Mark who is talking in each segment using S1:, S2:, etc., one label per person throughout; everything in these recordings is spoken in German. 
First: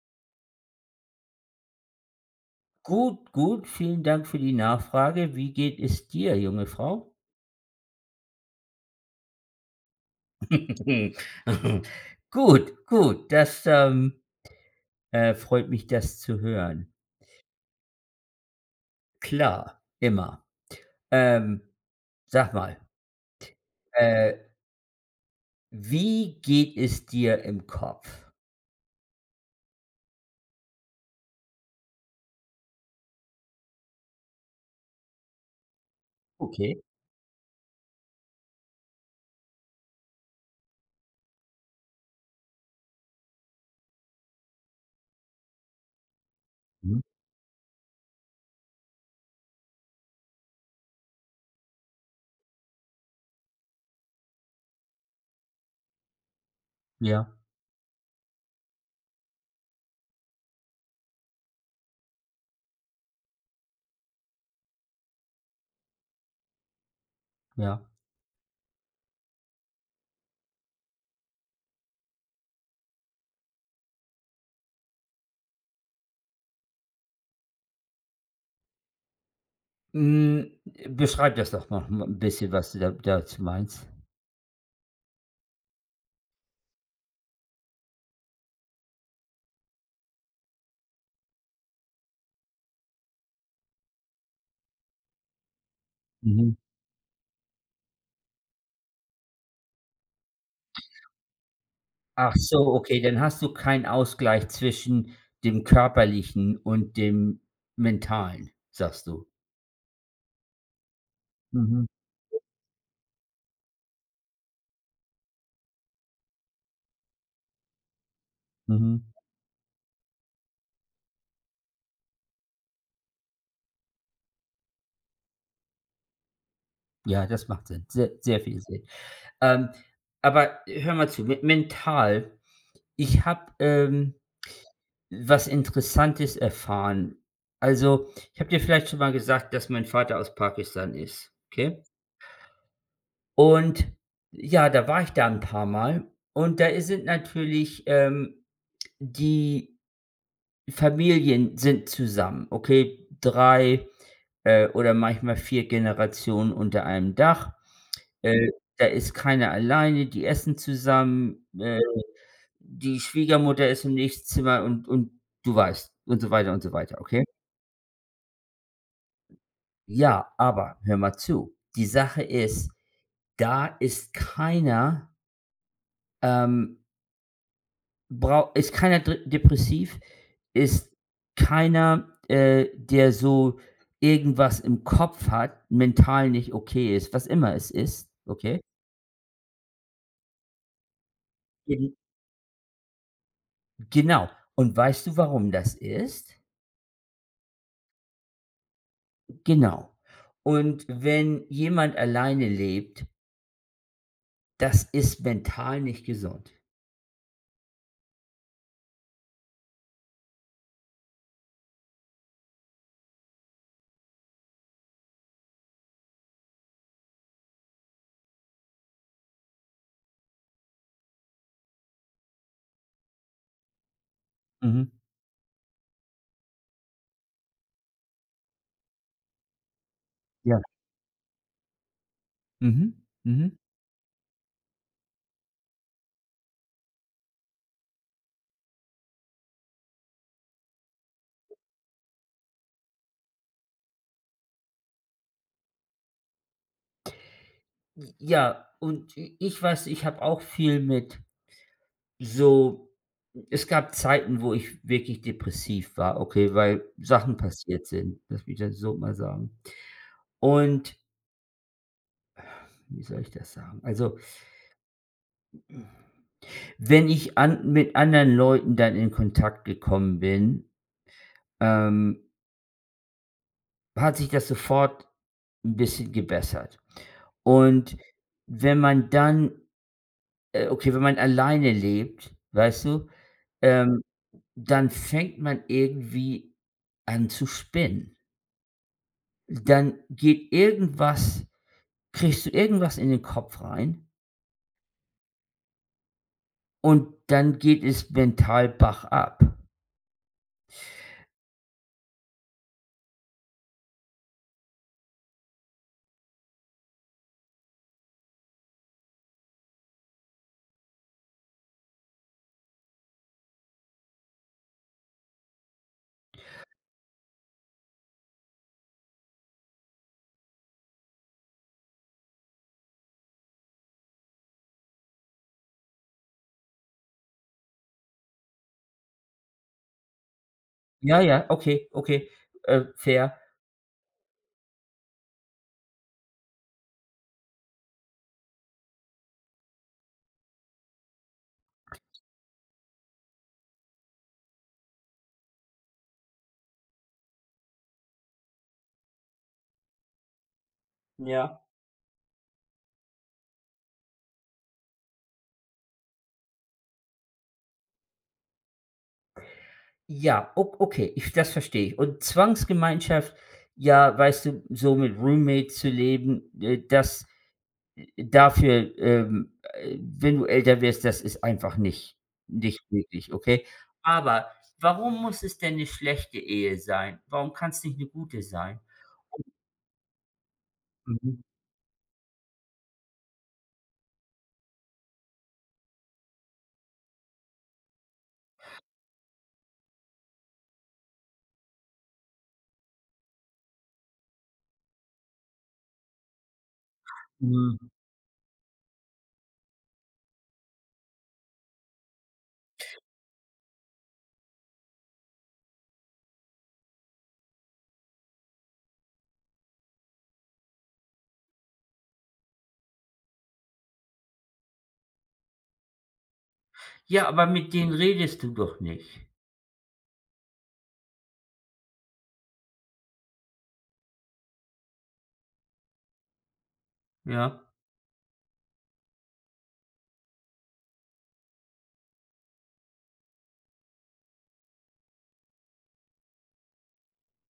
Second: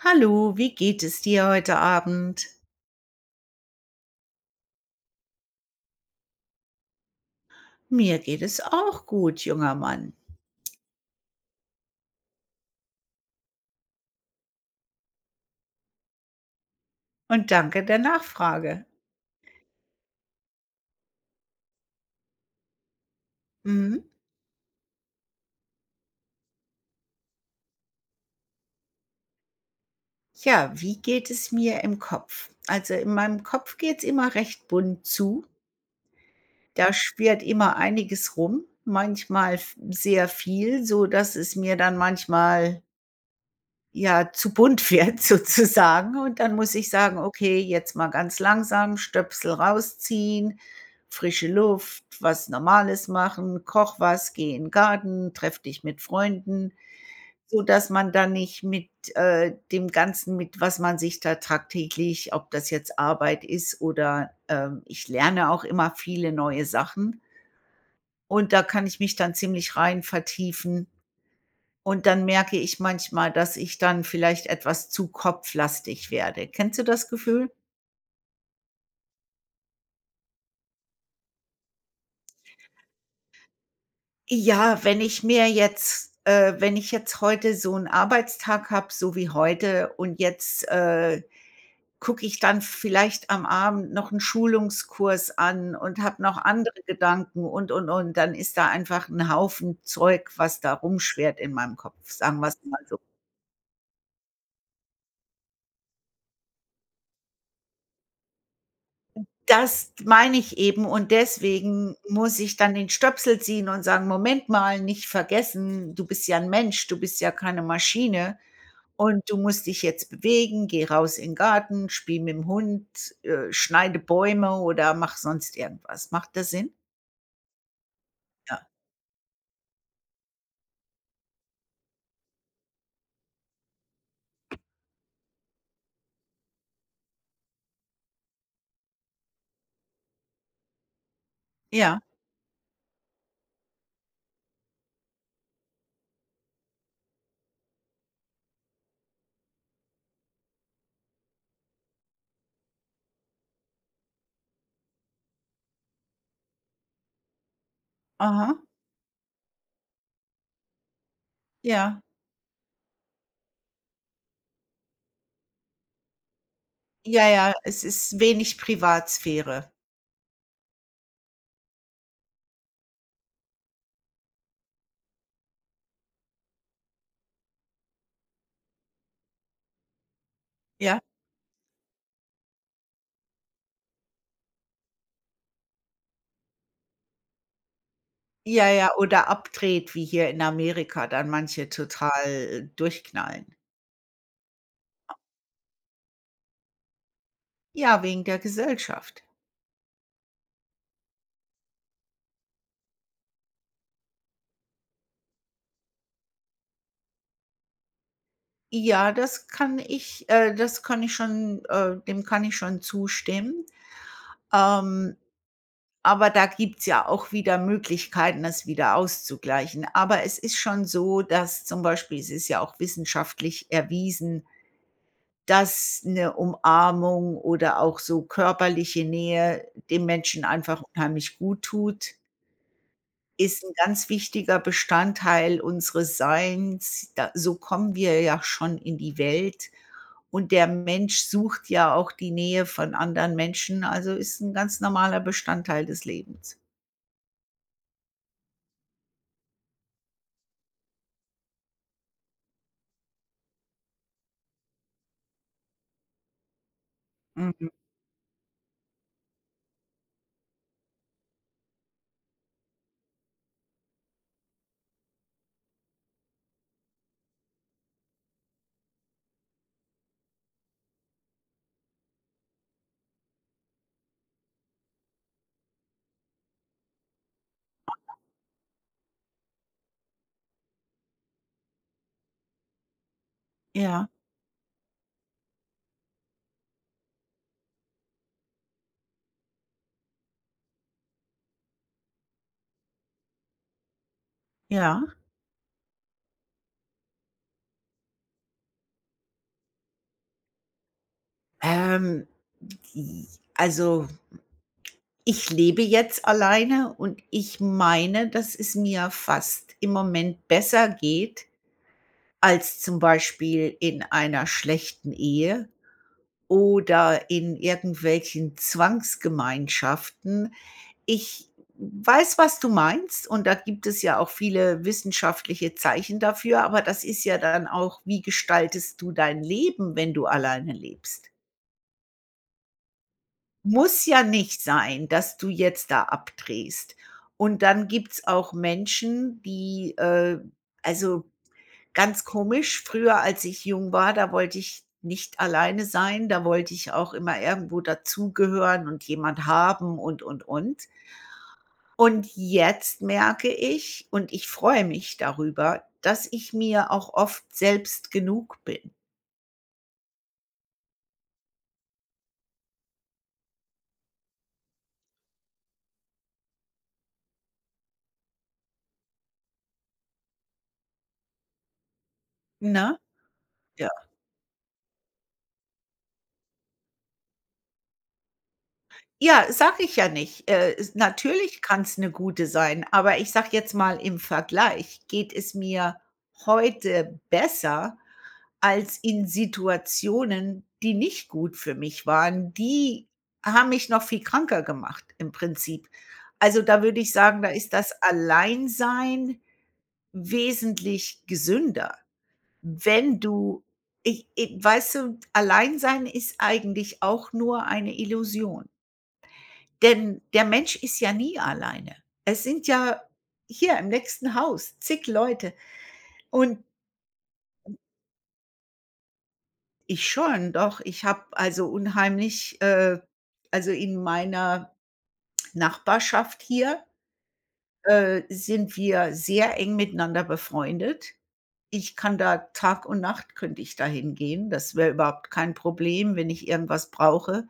S1: Hallo, wie geht es dir heute Abend?
S2: Gut, gut. Vielen Dank für die Nachfrage. Wie geht es dir, junge Frau?
S1: Mir geht es auch gut, junger Mann.
S2: Gut, gut. Freut mich, das zu hören.
S1: Und danke der Nachfrage.
S2: Klar, immer. Ähm, Sag mal,
S1: Mhm.
S2: äh, wie geht es dir im Kopf?
S1: Ja, wie geht es mir im Kopf? Also in meinem Kopf geht es immer recht bunt zu.
S2: Okay.
S1: Da schwirrt immer einiges rum, manchmal sehr viel, so dass es mir dann manchmal ja, zu bunt wird sozusagen. Und dann muss ich
S2: Mhm.
S1: sagen: „Okay, jetzt mal ganz langsam, Stöpsel rausziehen, frische Luft, was Normales machen, koch was, geh in 'n Garten, treff dich mit Freunden“,
S2: Ja,
S1: so dass man dann nicht mit dem Ganzen, mit was man sich da tagtäglich, ob das jetzt Arbeit ist oder, ich lerne auch immer viele neue Sachen
S2: ja.
S1: und da kann ich mich dann ziemlich rein vertiefen. Und dann merke ich manchmal, dass ich dann vielleicht etwas zu kopflastig werde. Kennst du das Gefühl?
S2: Hm, Beschreib das doch noch mal ein bisschen, was du da dazu meinst.
S1: Ja, wenn ich mir jetzt wenn ich jetzt heute so einen Arbeitstag habe, so wie heute und jetzt, gucke ich dann vielleicht am Abend noch einen Schulungskurs an und habe noch
S2: Mhm.
S1: andere Gedanken und, dann ist da einfach ein Haufen Zeug, was da rumschwirrt in meinem Kopf,
S2: Ach
S1: sagen wir es
S2: so,
S1: mal so.
S2: okay, dann hast du keinen Ausgleich zwischen dem Körperlichen und dem Mentalen, sagst du.
S1: Das meine ich eben und
S2: Mhm,
S1: deswegen muss ich dann den Stöpsel ziehen und sagen: „Moment mal, nicht vergessen, du bist ja 'n Mensch, du bist ja keine Maschine
S2: mhm.
S1: und du musst dich jetzt bewegen. Geh raus in 'n Garten, spiel mit'm Hund, schneide Bäume oder mach sonst irgendwas.“ Macht das Sinn?
S2: Ja, das macht Sinn. Sehr, sehr viel
S1: Ja.
S2: Sinn. Ähm, aber hör mal zu, mit mental, ich habe, was Interessantes erfahren. Also, ich habe dir vielleicht schon mal gesagt, dass mein Vater aus Pakistan ist, okay?
S1: Ja.
S2: Und ja, da war ich da ein paar Mal, und da sind natürlich, die Familien sind zusammen, okay? 3 oder manchmal 4 Generationen unter einem Dach. Äh,
S1: Aha.
S2: Da ist keiner alleine, die essen zusammen,
S1: Ja.
S2: die Schwiegermutter ist im nächsten Zimmer, und du weißt, und so weiter, okay?
S1: Ja, ja, es ist wenig Privatsphäre.
S2: Ja, aber hör mal zu. Die Sache ist, da ist keiner, ähm Brau ist keiner dr depressiv, ist
S1: Ja.
S2: keiner, der so irgendwas im Kopf hat, mental nicht okay ist, was immer es ist, okay?
S1: Ja, ja, oder abdreht, wie hier in Amerika dann manche
S2: Gen
S1: total durchknallen.
S2: genau. Und weißt du, warum das ist?
S1: Ja, wegen der Gesellschaft.
S2: Genau. Und wenn jemand alleine lebt, das ist mental nicht gesund.
S1: Ja, das kann ich, das kann ich schon, dem kann ich schon zustimmen. Ähm, aber da gibt's ja auch wieder Möglichkeiten, das wieder auszugleichen. Aber es ist schon so, dass zum Beispiel es ist ja auch wissenschaftlich erwiesen,
S2: Mhm.
S1: dass eine Umarmung oder auch so körperliche Nähe dem Menschen
S2: Ja.
S1: einfach unheimlich gut tut.
S2: Mhm. Mhm.
S1: Ist ein ganz wichtiger Bestandteil unseres Seins. Da so kommen wir ja schon in die Welt und der Mensch sucht ja auch die Nähe von anderen Menschen, also ist ein ganz normaler Bestandteil des Lebens.
S2: Ja, und i ich weiß, ich habe auch viel mit. So, es gab Zeiten, wo ich wirklich depressiv war, okay, weil Sachen
S1: Mhm.
S2: passiert sind. Lass mich das so mal sagen. Und wie soll ich das sagen? Also, wenn ich an mit anderen Leuten dann in Kontakt gekommen bin, ähm, hat sich das sofort ein bisschen gebessert. Und wenn man dann okay, wenn man alleine lebt, weißt du, ähm,
S1: Ja,
S2: dann fängt man irgendwie an zu spinnen. Dann geht irgendwas. Kriegst du irgendwas in den Kopf rein,
S1: ja.
S2: und dann geht es mental Bach ab.
S1: Ähm, j also, ich lebe jetzt alleine und ich meine, dass es mir fast im Moment besser geht als zum Beispiel in einer schlechten Ehe oder in irgendwelchen Zwangsgemeinschaften. Ich weiß, was du meinst und da gibt es ja auch viele wissenschaftliche Zeichen dafür, aber das ist ja dann auch, wie gestaltest du dein Leben, wenn du alleine
S2: Ja,
S1: lebst?
S2: ja, okay, okay, fair.
S1: Muss ja nicht sein, dass du jetzt da abdrehst. Und dann gibt es auch Menschen, die, also Ganz komisch, früher, als ich jung war, da wollte ich nicht alleine sein, da wollte ich auch immer irgendwo dazugehören und jemand haben und, und.
S2: Ja.
S1: Und jetzt merke ich und ich freue mich darüber, dass ich mir auch oft selbst genug bin,
S2: Ja, okay, ich das verstehe ich. Und Zwangsgemeinschaft, ja, weißt du, so mit Roommates zu leben, das dafür, wenn du älter wirst, das ist einfach nicht
S1: ne?
S2: möglich, okay? Aber warum muss es denn eine schlechte Ehe sein? Warum kann es nicht eine gute sein?
S1: Ja, sage ich ja nicht. Es
S2: Mhm.
S1: natürlich kann's 'ne gute sein, aber ich sage jetzt mal im Vergleich geht es mir heute besser als in Situationen, die nicht gut für mich waren. Die haben mich noch viel kranker gemacht im Prinzip. Also, da würde ich sagen, da ist
S2: Mhm.
S1: das Alleinsein wesentlich gesünder. Wenn du ich i Weißt du, Alleinsein ist eigentlich auch nur eine Illusion. Denn der Mensch ist ja nie alleine. Es sind ja hier im nächsten Haus zig Leute und
S2: Ja, aber mit denen redest du doch nicht.
S1: ich schon, doch. Ich habe also unheimlich, also in meiner Nachbarschaft hier,
S2: Ja,
S1: sind wir sehr eng miteinander befreundet. Ich kann da Tag und Nacht Könnte ich dahin gehen. Das wäre überhaupt kein Problem, wenn ich irgendwas brauche.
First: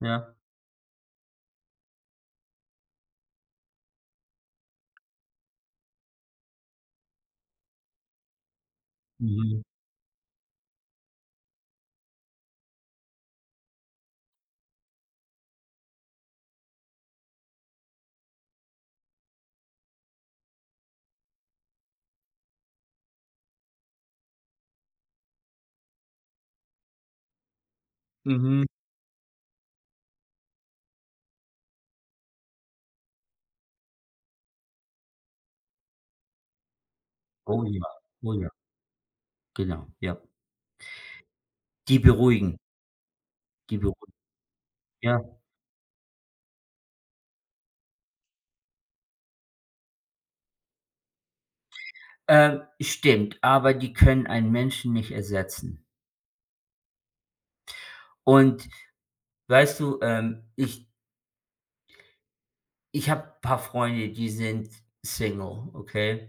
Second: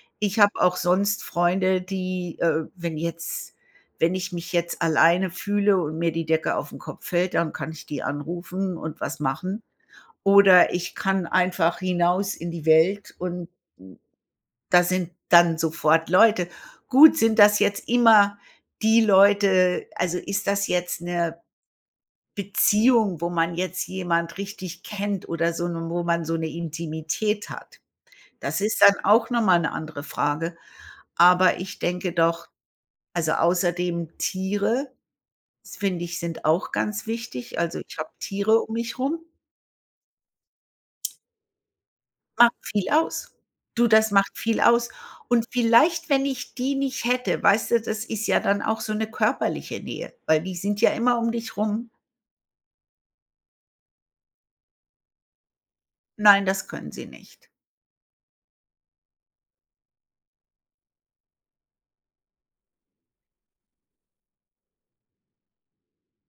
S2: ja.
S1: Ich habe auch sonst Freunde, die, wenn jetzt wenn ich mich jetzt alleine fühle und mir die Decke auf den Kopf fällt, dann kann ich die anrufen und was
S2: Mhm.
S1: machen. Oder ich kann einfach hinaus in die Welt und da sind dann sofort Leute. Gut, sind das jetzt immer die Leute, also ist das jetzt eine Beziehung, wo man jetzt jemand richtig kennt oder so 'ne, wo man so eine Intimität hat? Das
S2: Mhm.
S1: ist dann auch noch mal 'ne andere Frage. Aber ich denke doch, also außerdem Tiere, das finde ich, sind auch ganz wichtig.
S2: Oh ja,
S1: Also, ich habe
S2: oh ja,
S1: Tiere um mich rum,
S2: genau, ja. Die
S1: macht
S2: beruhigen,
S1: viel aus.
S2: die
S1: Du, das
S2: beruhigen,
S1: macht viel aus.
S2: ja.
S1: Und vielleicht, wenn ich die nicht hätte, weißt du, das ist ja dann auch so 'ne körperliche Nähe, weil die sind ja immer um dich rum.
S2: Stimmt, aber die können einen Menschen nicht ersetzen.
S1: Nein, das können sie nicht.
S2: Und weißt du, ich habe ein paar Freunde, die sind Single, okay?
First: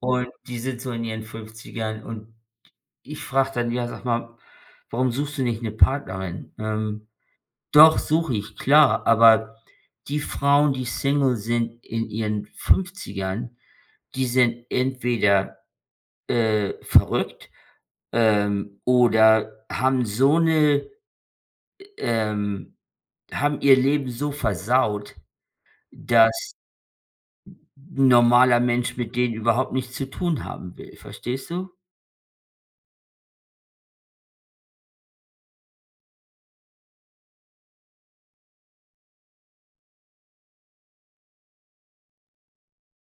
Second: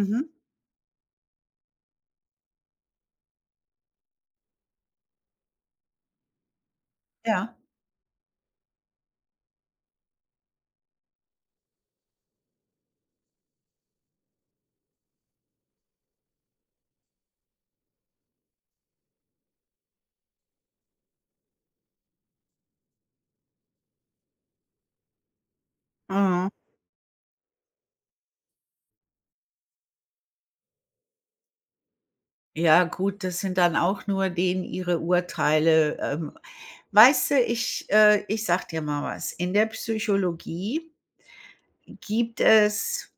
S2: Und die sind so in ihren Fünfzigern, und ich frage dann: „Ja, sag mal, warum suchst du nicht eine Partnerin?"
S1: Ja.
S2: Doch, suche ich, klar, aber die Frauen, die Single sind in ihren Fünfzigern, die sind entweder, verrückt, oder ähm, haben ihr Leben so versaut,
S1: Mhm.
S2: dass 'n normaler Mensch mit denen überhaupt nichts zu tun haben will, verstehst du?
S1: Ja, gut, das sind dann auch nur denen ihre Urteile. Weißt du, ich sage dir mal was, in der Psychologie gibt es,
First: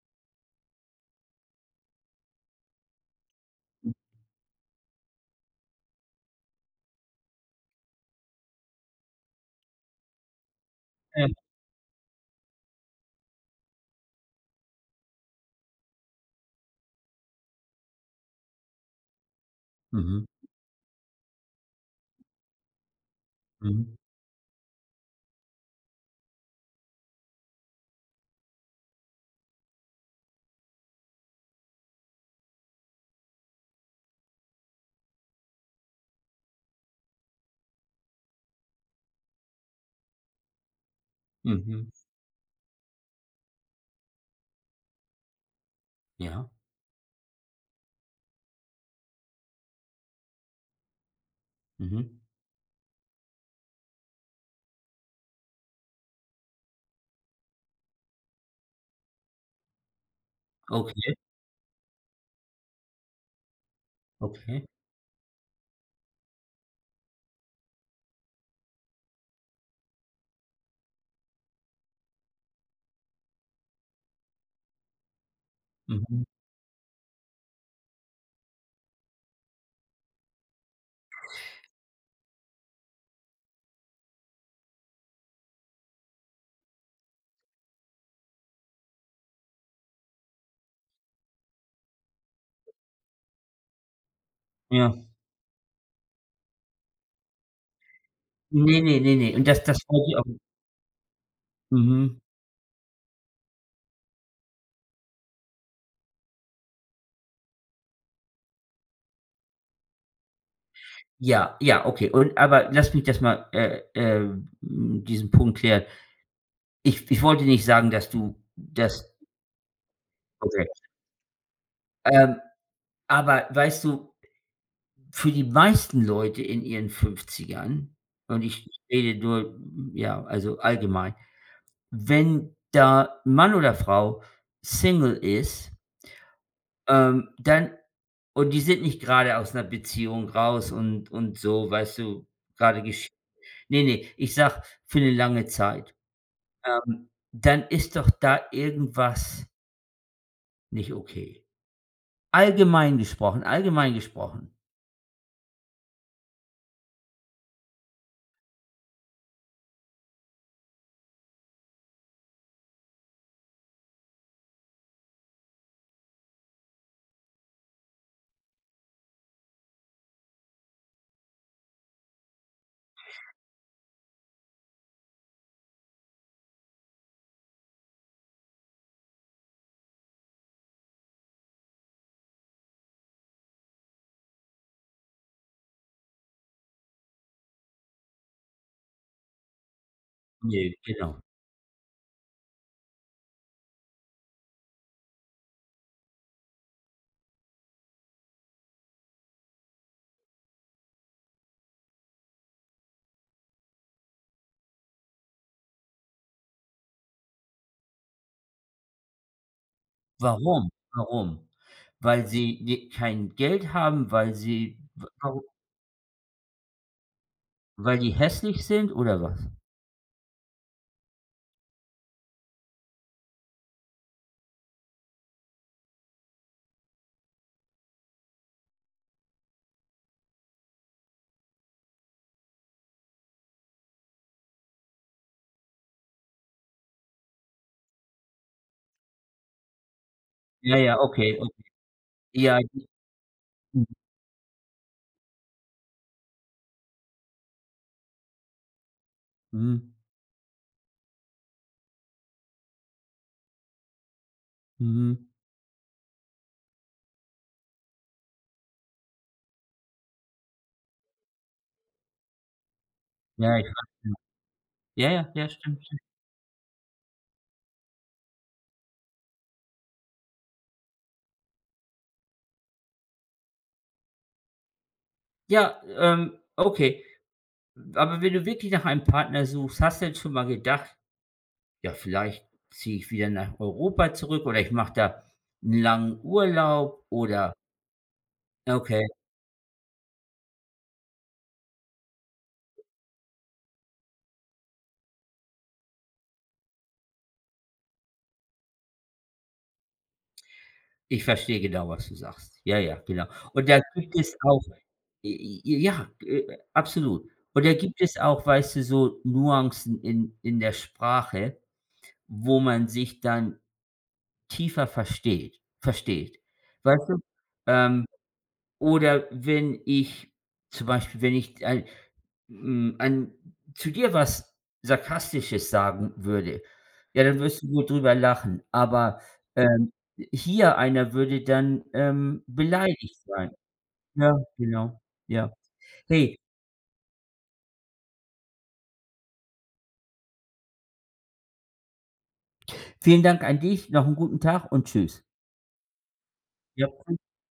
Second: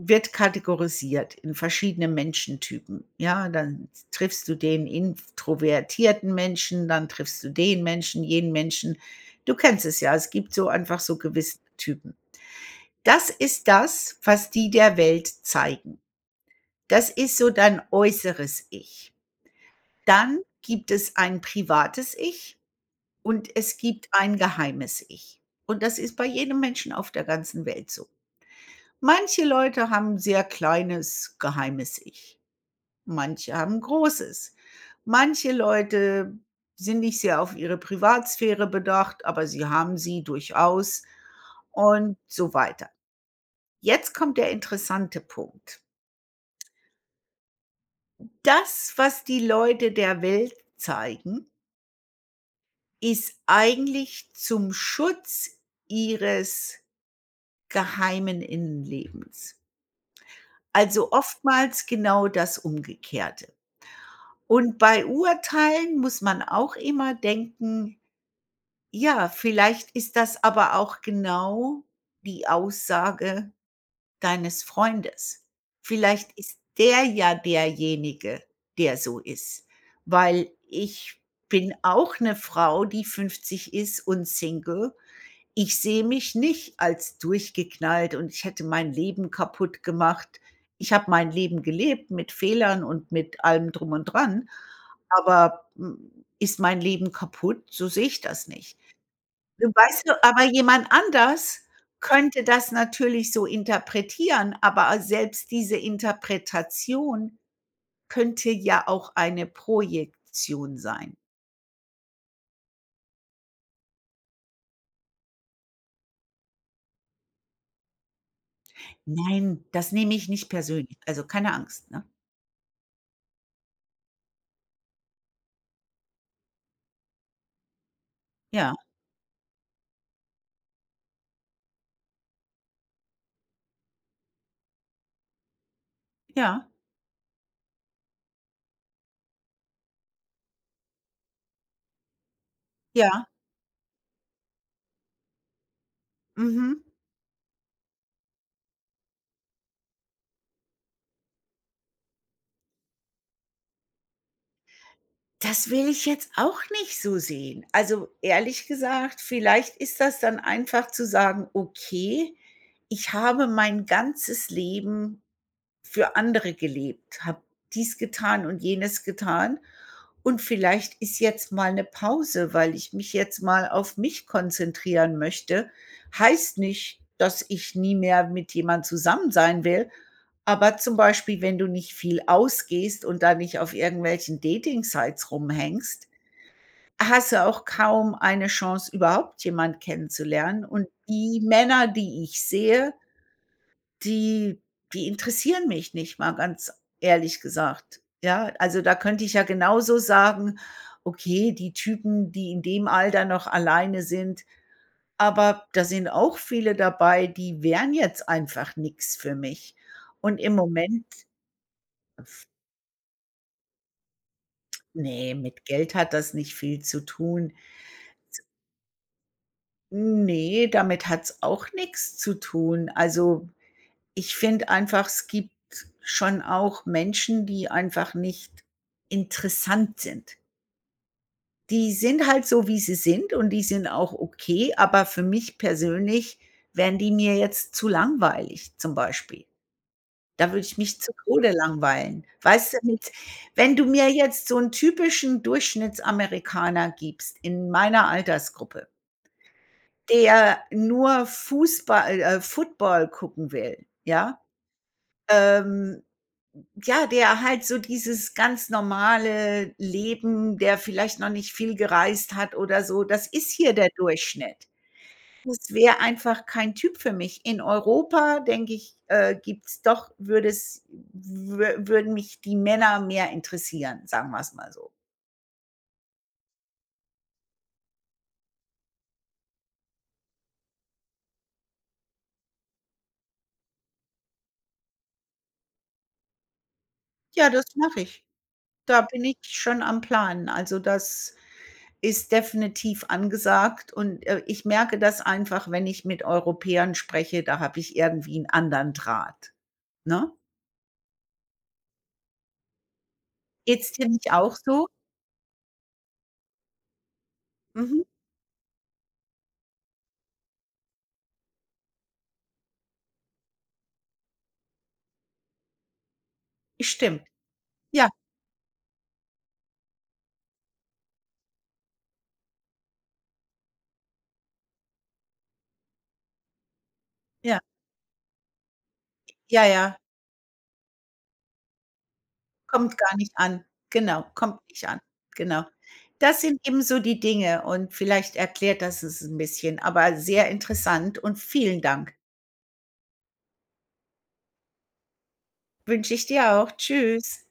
S1: wird kategorisiert in verschiedene Menschentypen. Ja, dann triffst du den introvertierten Menschen, dann triffst du den Menschen, jenen Menschen. Du kennst es ja, es gibt so einfach so
S2: Ja.
S1: gewisse Typen. Das ist das, was die der Welt zeigen. Das ist so dein äußeres Ich.
S2: Mhm,
S1: Dann gibt es ein privates Ich und es
S2: mhm,
S1: gibt ein geheimes Ich. Und das ist bei jedem Menschen auf der ganzen Welt so. Manche Leute haben 'n sehr kleines geheimes Ich. Manche haben Großes. Manche Leute sind nicht sehr auf ihre Privatsphäre bedacht, aber sie haben sie durchaus
S2: mhm,
S1: und so weiter. Jetzt kommt der interessante Punkt.
S2: ja,
S1: Das, was die Leute der Welt zeigen,
S2: mhm.
S1: ist eigentlich zum Schutz ihres geheimen Innenlebens. Also
S2: Okay,
S1: oftmals genau das Umgekehrte.
S2: okay,
S1: Und bei Urteilen muss man auch immer denken, ja, vielleicht ist das aber auch genau die Aussage deines Freundes.
S2: mhm,
S1: Vielleicht ist der ja derjenige, der so ist, weil ich bin auch eine Frau, die 50 ist und Single. Ich sehe mich nicht als durchgeknallt und ich hätte mein Leben kaputt gemacht. Ich habe mein Leben gelebt mit Fehlern und mit allem drum und dran,
S2: ja.
S1: aber, hm, ist mein Leben kaputt? So sehe ich das nicht.
S2: Ne, ne, ne, ne. Und das
S1: Du
S2: das
S1: weißt
S2: wollte ich
S1: du,
S2: auch.
S1: aber jemand anders
S2: Mhm.
S1: könnte das natürlich so interpretieren, aber selbst diese Interpretation könnte ja auch eine Projektion sein.
S2: Ja, ja, okay. Und aber lass mich das mal, diesen Punkt klären. Ich wollte nicht sagen, dass du das.
S1: Nein, das nehme ich nicht
S2: Okay.
S1: persönlich, also keine Angst, ne?
S2: Ähm, aber weißt du, für die meisten Leute in ihren Fünfzigern, und ich
S1: Ja,
S2: rede nur, ja, also allgemein, wenn da Mann oder Frau Single ist,
S1: ja,
S2: dann, und die sind nicht gerade aus einer Beziehung raus und so, weißt du, gerade geschieden.
S1: ja,
S2: Ne, ne, ich sag für eine lange Zeit.
S1: mhm.
S2: Dann ist doch da irgendwas nicht okay. Allgemein gesprochen, allgemein gesprochen.
S1: Das will ich jetzt auch nicht so sehen. Also, ehrlich gesagt, vielleicht ist das dann einfach zu sagen: „Okay, ich habe mein ganzes Leben für andere gelebt, habe dies getan und jenes getan. Und vielleicht ist jetzt mal eine Pause, weil ich mich jetzt mal auf mich konzentrieren möchte. Heißt nicht, dass ich nie mehr mit jemand zusammen sein will, aber zum Beispiel, wenn du nicht viel ausgehst und da nicht auf irgendwelchen Dating-Sites rumhängst, hast du auch kaum eine Chance, überhaupt jemand kennenzulernen.
S2: Ne.
S1: Und
S2: Genau.
S1: die Männer, die ich sehe, die die interessieren mich nicht, mal ganz ehrlich gesagt. Ja, also, da könnte ich ja genauso sagen: „Okay, die Typen, die in dem Alter noch alleine sind“, aber da sind auch viele dabei, die wären jetzt einfach nichts für mich. Und im
S2: Warum?
S1: Moment,
S2: Warum? Weil
S1: f-
S2: sie kein Geld haben, weil sie w
S1: nee,
S2: warum?
S1: mit Geld hat das nicht viel zu tun.
S2: Weil die hässlich sind oder was?
S1: Nee, damit hat's auch nichts zu tun. Also, ich finde einfach, es gibt schon auch Menschen, die einfach nicht interessant sind. Die sind halt so, wie sie sind und die sind auch okay, aber für mich persönlich wären die mir jetzt zu langweilig zum Beispiel. Da würde
S2: Ja,
S1: ich
S2: ja,
S1: mich zu
S2: okay,
S1: Tode
S2: okay.
S1: langweilen.
S2: Ja,
S1: Weißt du, mit, wenn du
S2: mhm,
S1: mir jetzt so 'n typischen Durchschnittsamerikaner gibst in meiner Altersgruppe,
S2: mhm,
S1: der nur Fußball Football gucken will, ja,
S2: mhm.
S1: ähm, ja, der halt so dieses ganz normale Leben, der vielleicht noch nicht viel gereist hat oder so, das ist
S2: Ja, ich
S1: hier
S2: weiß
S1: der
S2: genau.
S1: Durchschnitt.
S2: Ja, ja, ja,
S1: Das
S2: stimmt,
S1: wäre
S2: stimmt.
S1: einfach kein Typ für mich. In Europa, denke ich, gibt's doch würde es wür würden mich die Männer mehr interessieren, sagen wir es mal so.
S2: Ja, okay. Aber wenn du wirklich nach einem Partner suchst, hast du denn schon mal gedacht, ja, vielleicht ziehe ich wieder nach Europa zurück, oder ich mache da einen langen Urlaub,
S1: Ja,
S2: oder.
S1: das mache ich. Da
S2: Okay,
S1: bin ich schon am Planen. Also, das ist definitiv angesagt und, ich merke das einfach, wenn ich mit Europäern spreche, da habe ich irgendwie einen anderen Draht, ne?
S2: ich verstehe genau, was du sagst. Ja, ja, genau. Und da
S1: Geht's dir
S2: gibt
S1: nicht
S2: es
S1: auch
S2: auch
S1: so?
S2: j j ja, absolut. Und da gibt
S1: Mhm,
S2: es auch, weißt du, so Nuancen in der Sprache, wo man sich dann tiefer versteht. Weißt du?
S1: stimmt.
S2: Ähm,
S1: Ja,
S2: oder wenn ich zum Beispiel, wenn ich ein zu dir was Sarkastisches sagen würde, ja, dann
S1: ja,
S2: wirst du wohl drüber lachen, aber,
S1: ja,
S2: ähm,
S1: ja.
S2: hier einer würde dann,
S1: Kommt
S2: beleidigt
S1: gar nicht
S2: sein.
S1: an. Genau,
S2: Ja,
S1: kommt nicht
S2: genau,
S1: an.
S2: ja.
S1: Genau.
S2: Hey,
S1: Das sind eben so die Dinge und vielleicht erklärt das es 'n bisschen, aber sehr interessant und vielen Dank.
S2: vielen Dank an dich, noch einen guten Tag und tschüss.
S1: Wünsche ich dir auch.
S2: Ja.
S1: Tschüss.